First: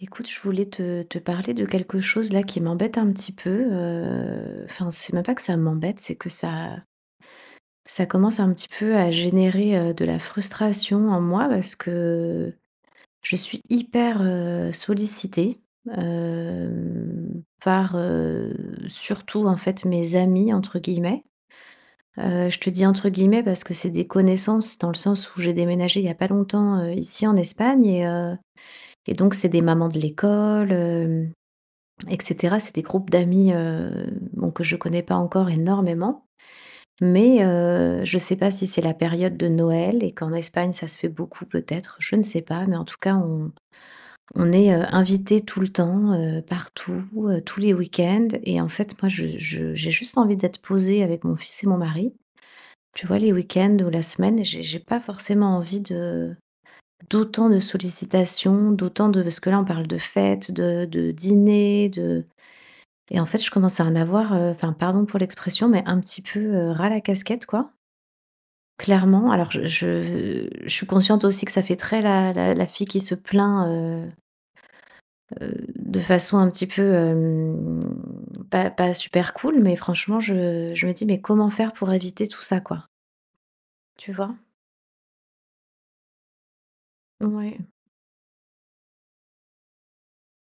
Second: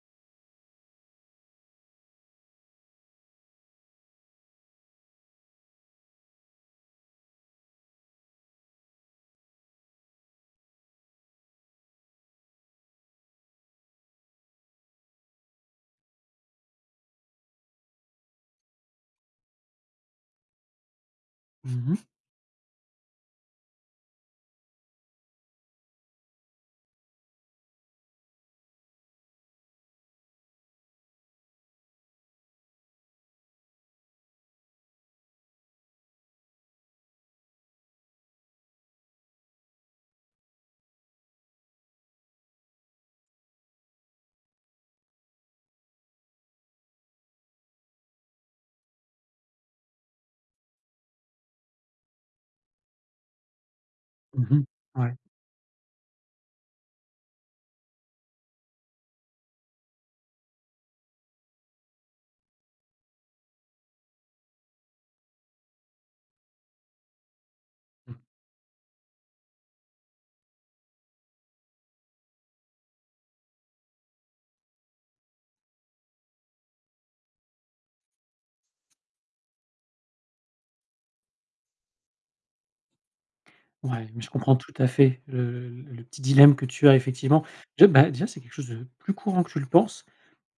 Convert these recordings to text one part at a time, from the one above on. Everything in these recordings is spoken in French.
Écoute, je voulais te parler de quelque chose là qui m'embête un petit peu. Enfin, c'est même pas que ça m'embête, c'est que ça commence un petit peu à générer de la frustration en moi parce que je suis hyper sollicitée euh, par surtout en fait mes amis entre guillemets. Mmh mh. Je te dis entre guillemets parce que c'est des connaissances dans le sens où j'ai déménagé il y a pas longtemps ici en Espagne et donc c'est des mamans de l'école. Et cetera. C'est des groupes d'amis, bon, que je connais pas encore énormément, mais je sais pas si c'est la période de Noël et qu'en Espagne, ça se fait beaucoup peut-être, je ne sais pas, mais en tout cas, on est, invités tout le temps, partout, tous les week-ends. Et en fait, moi, je j'ai juste envie d'être posée avec mon fils et mon mari. Tu vois, les week-ends ou la semaine, Mmh j'ai mh. j'ai pas Ouais. forcément envie de d'autant de sollicitations, d'autant de parce que là, on parle de fêtes, de dîners, de. Et en fait, je commence à en avoir, enfin, pardon pour l'expression, mais un petit peu, ras la casquette, quoi. Mmh. Clairement, alors je suis consciente aussi que ça fait très la fille qui se plaint, de façon un petit peu, pas super cool, mais franchement, je me dis: «Mais comment faire pour éviter tout ça, quoi?» Ouais, Tu mais je vois? comprends tout à fait le petit dilemme que tu as effectivement. Ouais, Déjà, bah, déjà, c'est quelque chose de plus courant que tu le penses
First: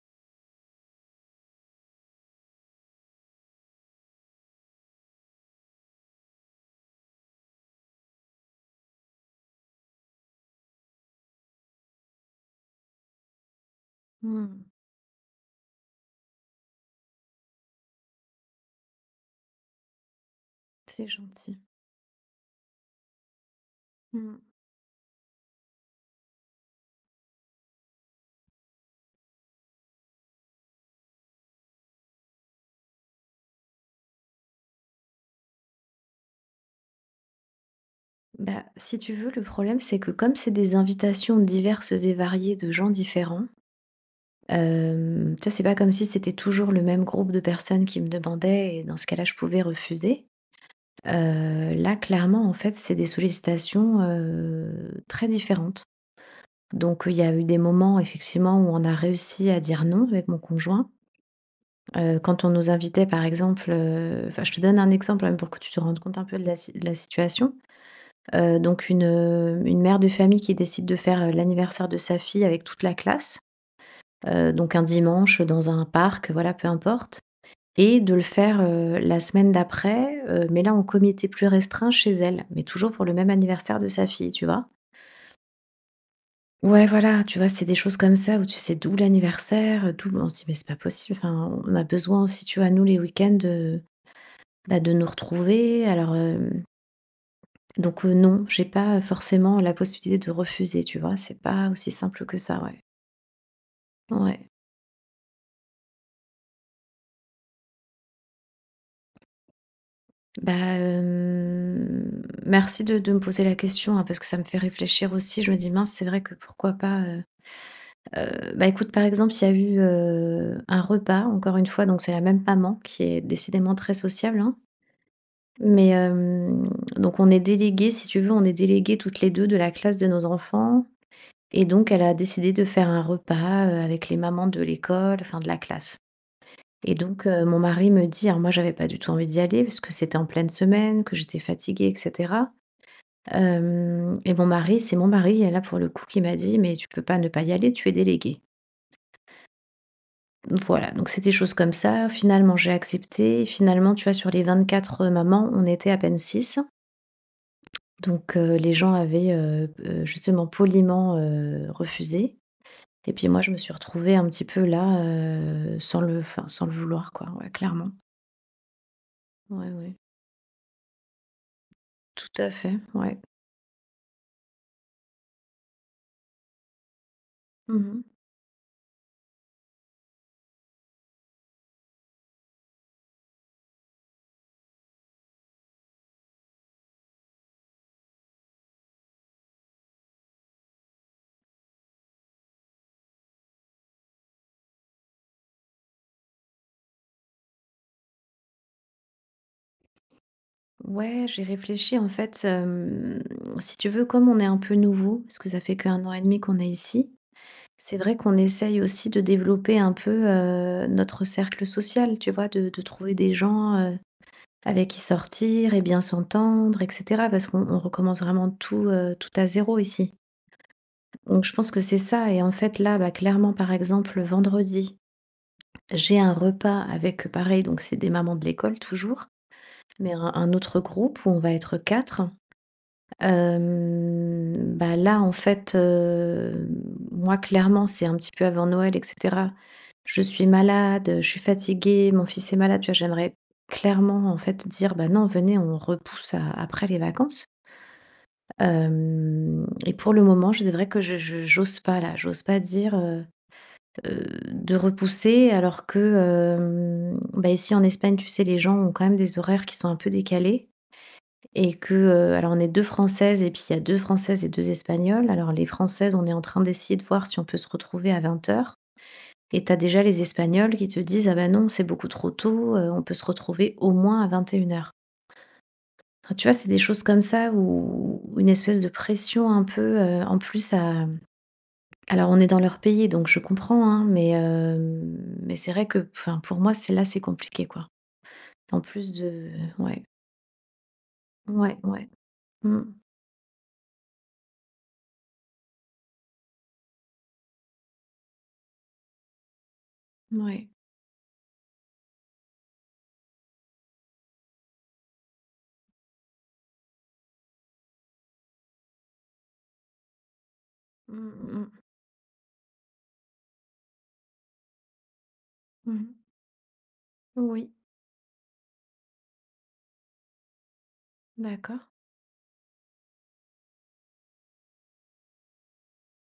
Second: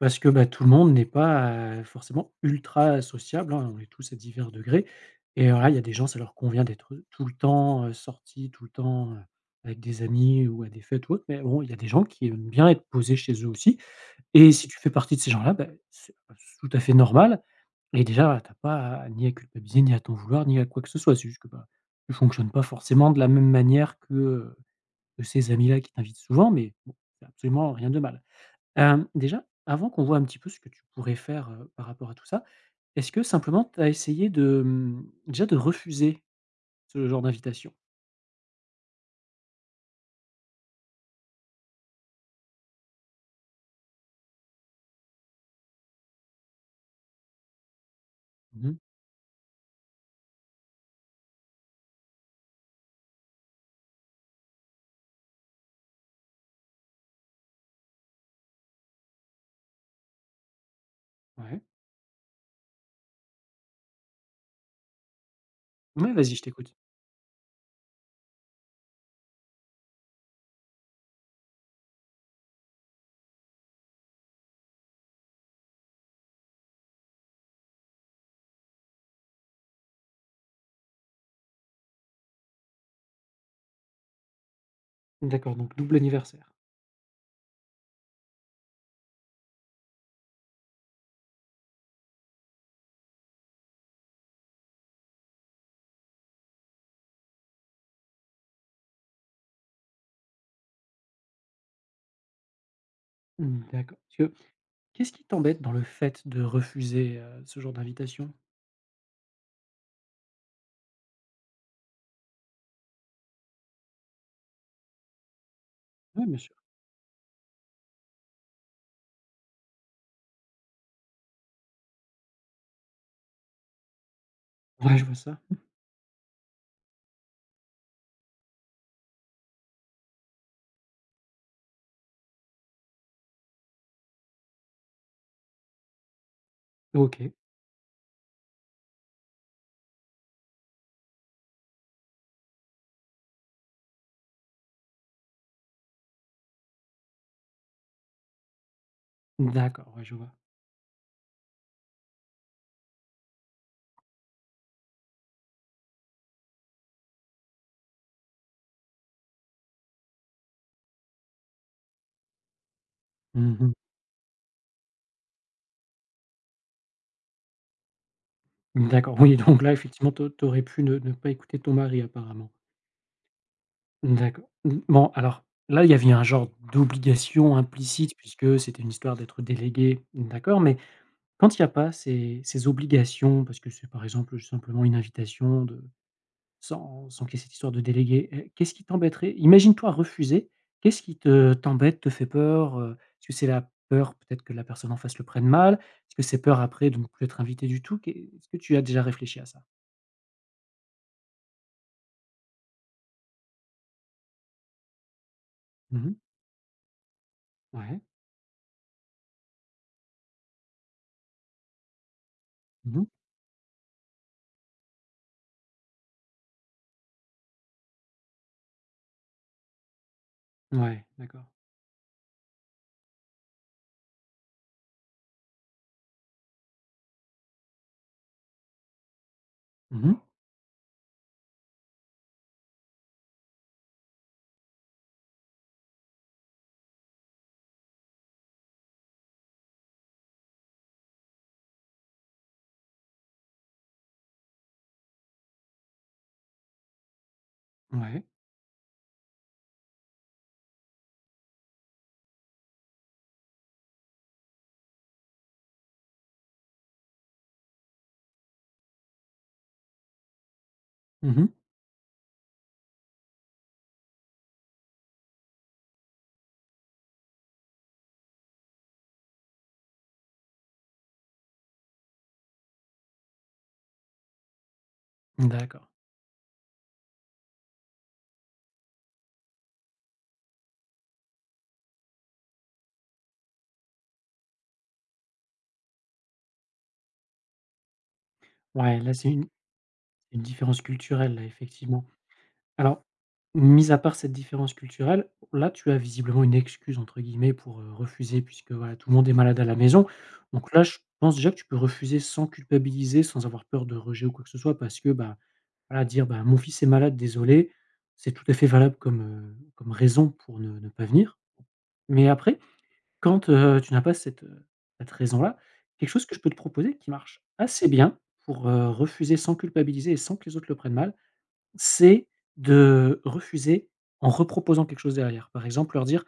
parce que, bah, tout le monde n'est pas, forcément ultra sociable, hein, on est tous à divers degrés et voilà, il y a des gens, ça leur convient d'être, tout le temps, sortis, tout le temps, avec des amis ou à des fêtes ou autre, mais bon, il y a des gens qui aiment bien être posés chez eux aussi. Et mmh, si tu fais partie de ces gens-là, bah, c'est tout à fait normal et déjà, tu as pas à ni à culpabiliser, ni à t'en vouloir, ni à quoi que ce c'est soit. C'est juste que, gentil. bah, tu fonctionnes pas forcément de la même manière que, Mmh. heu, que ces amis-là qui t'invitent souvent, mais bon, c'est absolument rien de mal. Déjà, avant qu'on voit un petit peu ce que tu pourrais faire, par rapport à tout ça, est-ce que simplement tu as essayé de, déjà de refuser ce genre d'invitation? Bah, si tu veux, le problème, c'est que comme c'est des invitations diverses et variées de gens différents. Tu vois, c'est pas comme si c'était toujours le même groupe de personnes qui me demandaient Mmh. et dans ce cas-là, je pouvais refuser. Là, clairement, en fait, c'est des sollicitations, très différentes. Donc, il y a eu des moments, effectivement, où on a réussi à dire non avec mon conjoint. Ouais. Quand on nous invitait, par exemple, enfin, je te donne un exemple, hein, pour que tu te rendes Ouais, compte un vas-y, peu je de la si t'écoute. de la situation. Donc une mère de famille qui décide de faire, l'anniversaire de sa fille avec toute la classe, donc un dimanche, dans un parc, voilà, peu importe. Et de le faire, la semaine d'après, mais là en comité plus restreint chez elle, mais toujours pour le même anniversaire de sa fille, tu vois? D'accord, donc double anniversaire. Ouais, voilà, tu vois, c'est des choses comme ça où tu sais, d'où l'anniversaire, d'où on se dit: «Mais c'est pas possible, enfin, on a besoin aussi, tu vois, nous les week-ends, de bah, de nous retrouver». Alors, donc, non, j'ai pas forcément la possibilité de refuser, tu vois? C'est pas aussi simple que ça, ouais. Mmh, d'accord. Parce que Ouais. Qu'est-ce qui t'embête dans le fait de refuser, ce genre d'invitation? Bah, merci de me poser la question, hein, parce que ça me fait réfléchir aussi. Je me dis: «Mince, c'est vrai Oui, que bien sûr. pourquoi pas, heu». Bah, écoute, par exemple, il y a eu, un repas, encore une fois, donc c'est la même maman qui est décidément très sociable, hein, Ouais, je vois ça. mais donc on est délégués, si tu veux, on est délégués toutes les 2 de la classe de nos enfants. Et donc elle a décidé de faire un repas, avec les mamans de l'école, enfin de la classe. Et donc OK. Mon mari me dit, alors moi, j'avais pas du tout envie d'y aller parce que c'était en pleine semaine, que j'étais fatiguée et cetera, hem et mon mari, c'est mon mari, là, pour le coup, qui m'a dit: «Mais tu peux pas ne pas y aller, tu es déléguée». D'accord, ouais, je vois. Voilà, donc c'est des choses comme ça. Finalement, j'ai accepté. Et finalement, tu vois, sur les 24 mamans, on était à peine six. Donc, les gens avaient justement poliment refusé. Et puis moi, je me suis Mmh. retrouvée un petit peu là, sans le, enfin, sans le vouloir, quoi. Ouais, clairement. D'accord, oui, donc Ouais, là, ouais. effectivement, tu aurais pu ne pas écouter ton mari Tout à apparemment. fait. Ouais. D'accord. Mmh, bon, alors là, il y avait un genre d'obligation Mhm. implicite puisque c'était une histoire d'être délégué, d'accord, mais quand il y a pas ces obligations, parce que c'est, par exemple, simplement une invitation. De Sans sans qu'il y ait cette histoire de délégué, qu'est-ce qui t'embêterait? Imagine-toi refuser, qu'est-ce qui te t'embête, te fait peur? Est-ce que c'est la peur peut-être que la personne en face le prenne mal? Est-ce que c'est peur après de ne plus être invité du tout? Qu'est est-ce que tu as déjà réfléchi à ça? Ouais, j'ai réfléchi en fait, si tu veux, comme on est un peu nouveau, parce que ça fait qu'un an Mmh. et demi qu'on est ici. C'est Ouais. vrai qu'on essaye aussi de développer un peu, notre cercle social, tu vois? De Mmh. trouver des gens, avec qui sortir et bien s'entendre et cetera parce qu'on on recommence vraiment tout, tout à zéro ici. Ouais, Donc d'accord. je pense que c'est ça et en fait là, bah, clairement, par exemple, vendredi, j'ai un repas avec, pareil, donc c'est des mamans de l'école toujours, mais Mmh. un autre groupe où on va être 4. Bah, là, en fait, moi, clairement, c'est un petit peu avant Noël et cetera. Je suis malade, je suis fatiguée, mon fils est malade, tu vois? J'aimerais clairement, en fait, dire: «Bah, non, venez, on repousse à après les vacances». Ouais. Hem Et pour le moment, je c'est vrai que je j'ose pas, là. J'ose pas dire, heu, de repousser alors que, bah, ici, en Espagne, tu sais, les gens ont quand même des horaires qui sont un peu décalés Mmh. et que, alors on est 2 Françaises et puis il y a 2 Françaises et 2 Espagnoles. Alors les Françaises, on est en train d'essayer de voir si on peut se retrouver à 20:00. Et t'as déjà les Espagnoles qui te disent: «Ah bah non, c'est beaucoup trop tôt, on peut se retrouver au moins à 21:00». D'accord. Enfin, tu vois, c'est des choses comme ça où une espèce de pression un peu, en plus à alors on est dans leur pays, donc je comprends, hein, mais mais c'est vrai que, enfin, pour moi, c'est là, c'est compliqué, quoi. En Ouais, plus là, c'est une de ouais, une différence culturelle, là, ouais, effectivement. ouais. Mmh. Alors, mis à part cette différence culturelle, là, tu as visiblement une «excuse» entre guillemets pour, refuser puisque, voilà, tout le monde est malade à la maison. Ouais. Donc là, je pense déjà que tu peux refuser sans culpabiliser, sans avoir peur de rejet ou quoi que ce soit parce que, bah, voilà, dire: «Bah, mon fils est malade, désolé», c'est tout à fait valable comme raison pour ne pas Mmh, venir. mmh Mais après, quand, tu n'as pas cette raison-là, mh. Mmh. quelque chose que je peux te proposer qui marche Oui, assez bien pour, refuser sans culpabiliser et sans que les autres le prennent mal, d'accord. c'est de refuser en reproposant quelque chose derrière. Par exemple, leur dire:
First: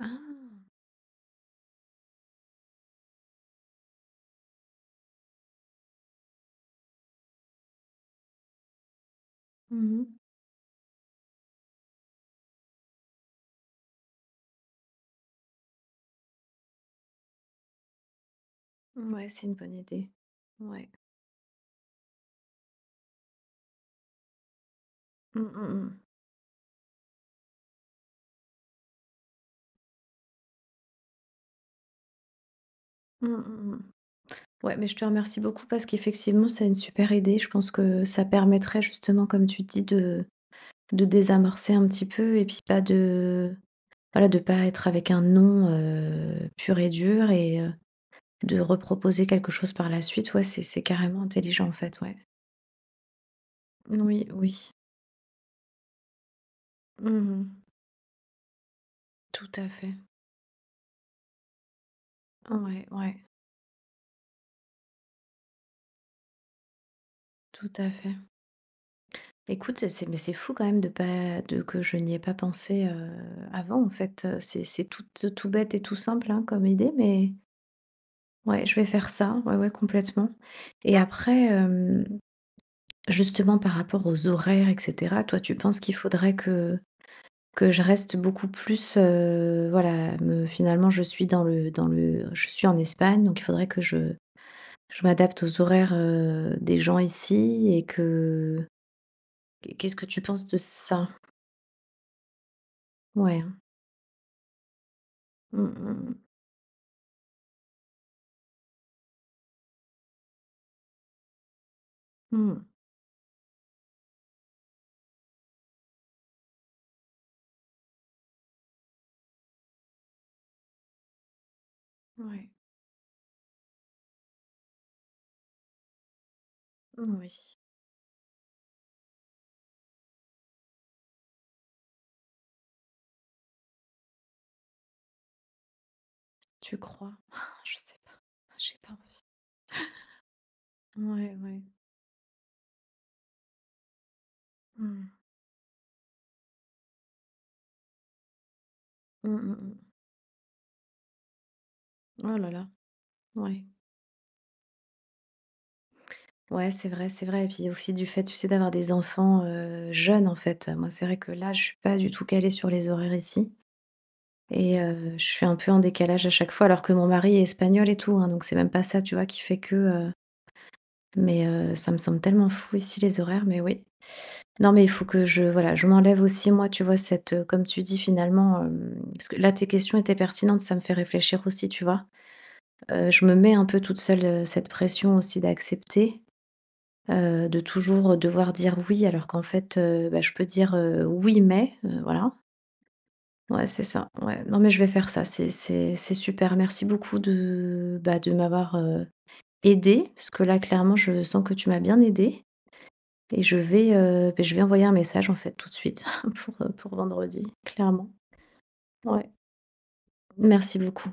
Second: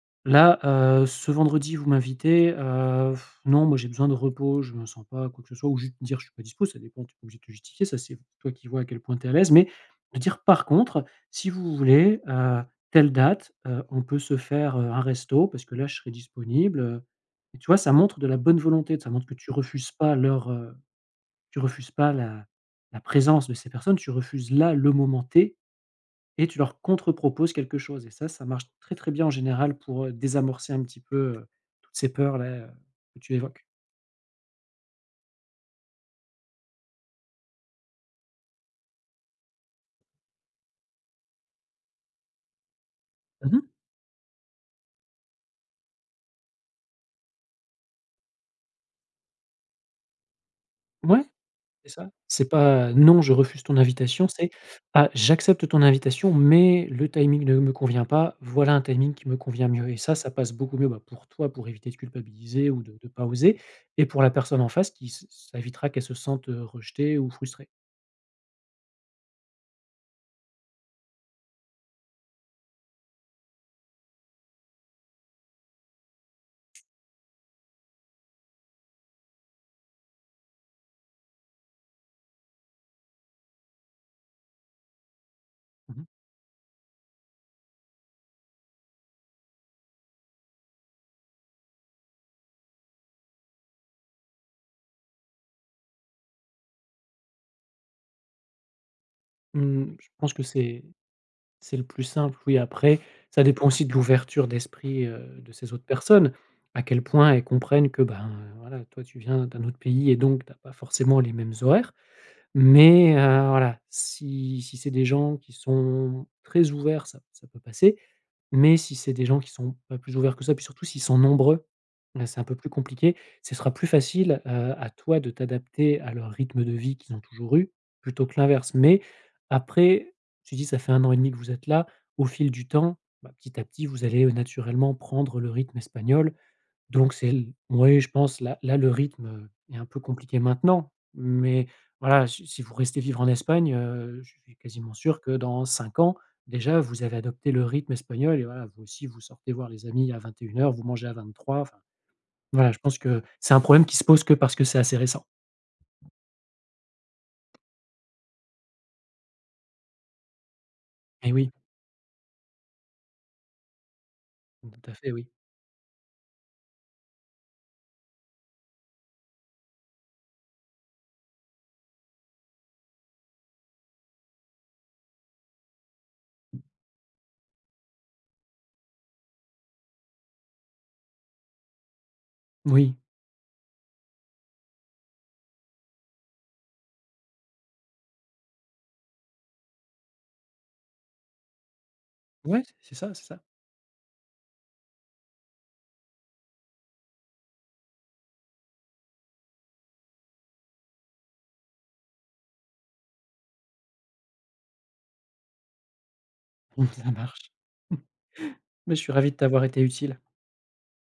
Ah! «Là, ce vendredi, vous m'invitez, non, moi, j'ai besoin de repos, je me sens pas» quoi que ce soit ou juste dire: «Je suis pas dispo», ça dépend, tu es pas obligé de te justifier, ça, c'est toi qui vois à quel point tu es à l'aise, mais Mmh. de dire: «Par contre, si vous voulez, telle date, on peut se faire, un resto parce que là, je serai disponible», et tu vois, ça montre de la bonne volonté, ça montre Ouais, que c'est tu une bonne refuses idée. pas Ouais. tu refuses pas la la présence de ces personnes, tu refuses là, le moment Mmh, T, mmh et tu leur contre-proposes quelque chose et ça marche très, très bien en général pour, désamorcer un petit peu, toutes ces peurs-là, que mh. tu Mmh, évoques. mmh mh. Ouais, mais je te remercie beaucoup parce qu'effectivement, c'est une super idée. Je pense que ça permettrait justement, comme tu dis, de désamorcer un petit peu et puis pas de Mmh. voilà, de pas être avec un nom pur et dur et de reproposer quelque chose par la suite. Ouais, c'est carrément Ouais, intelligent, en c'est fait, ça. ouais. C'est pas: «Non, je refuse ton Oui, invitation», c'est: oui. «Ah, j'accepte ton invitation, mais le timing ne Mhm. me convient pas. Voilà un timing qui me Tout convient à mieux» fait. et ça passe beaucoup mieux, bah, pour toi, pour éviter de culpabiliser ou Ouais, de ouais, pas oser et pour la personne en face, qui s ça évitera qu'elle se sente, rejetée ou frustrée. tout à fait. Écoute, mais c'est fou quand même de pas de que je n'y ai pas pensé, avant en fait, c'est tout, tout bête et tout simple, hein, comme idée, mais ouais, je vais faire ça, ouais, ouais, complètement. Et après, justement par rapport aux horaires et cetera, toi, tu penses qu'il Mmh mh. faudrait que je reste beaucoup plus, voilà, me finalement je suis dans le je suis en Espagne, donc il faudrait que je m'adapte aux horaires, des gens ici et que Mmh, qu'est-ce que je tu pense que penses de c'est ça? C'est le plus simple, oui, après, Ouais. ça dépend aussi de l'ouverture d'esprit, de Mmh ces autres mh, mmh. personnes. À quel point elles comprennent que, ben, voilà, toi, tu viens d'un autre pays et donc tu as pas forcément les mêmes horaires. Mmh. Mais voilà, si c'est des gens qui sont très ouverts, ça peut passer. Mais si c'est des gens qui sont pas plus ouverts que ça, puis surtout s'ils sont nombreux, là, c'est un Ouais. peu plus compliqué. Ce sera plus facile, à toi de t'adapter à leur rythme de vie qu'ils ont Oui. toujours eu, plutôt que l'inverse. Mais après, tu dis ça fait un an et demi que vous êtes là. Au fil du temps, bah, petit à petit, vous allez, naturellement prendre le rythme espagnol Tu donc crois? c'est l Je sais oui, je pas. pense Ah, là j'ai le pas envie. rythme est un peu compliqué maintenant, Ouais, ouais. mais voilà, si vous restez vivre en Espagne, je suis quasiment Mmh. sûr que dans 5 ans, déjà, vous avez adopté le rythme espagnol et voilà, vous aussi, vous Mmh, sortez mmh, voir mmh. les amis à 21 heures vous mangez à 23:00, enfin, Oh là là, voilà, je pense que c'est un ouais. problème qui se pose que parce que c'est assez récent. Ouais, c'est vrai et puis aussi du fait, tu sais, d'avoir des enfants, jeunes, en fait. Moi, c'est vrai que Eh oui, là, je suis pas du tout calée sur les horaires ici tout et à fait, je oui. suis un peu en décalage à chaque fois alors que mon mari est espagnol et tout, hein, donc c'est même pas ça, tu vois, qui fait que, heu, mais ça me semble tellement fou ici les horaires, mais oui. Non, mais il faut que je voilà, je m'enlève aussi moi, tu vois, cette, comme tu dis finalement, parce que là, tes questions étaient pertinentes, ça me fait réfléchir aussi, tu vois? Oui. Je me mets un peu toute seule, cette pression aussi d'accepter, de toujours devoir dire «oui» alors qu'en fait, bah, je peux dire, «Oui, mais», voilà. Ouais, c'est ça, c'est ça. Ouais, c'est ça, ouais. Non, mais je vais faire ça, c'est super. Merci beaucoup de, bah, de m'avoir aidé parce que là, clairement, je sens que tu m'as bien aidée. Et je vais envoyer un message en fait tout de suite pour Ça vendredi, marche. clairement. Mais je suis Ouais. ravi de t'avoir été utile. Merci beaucoup.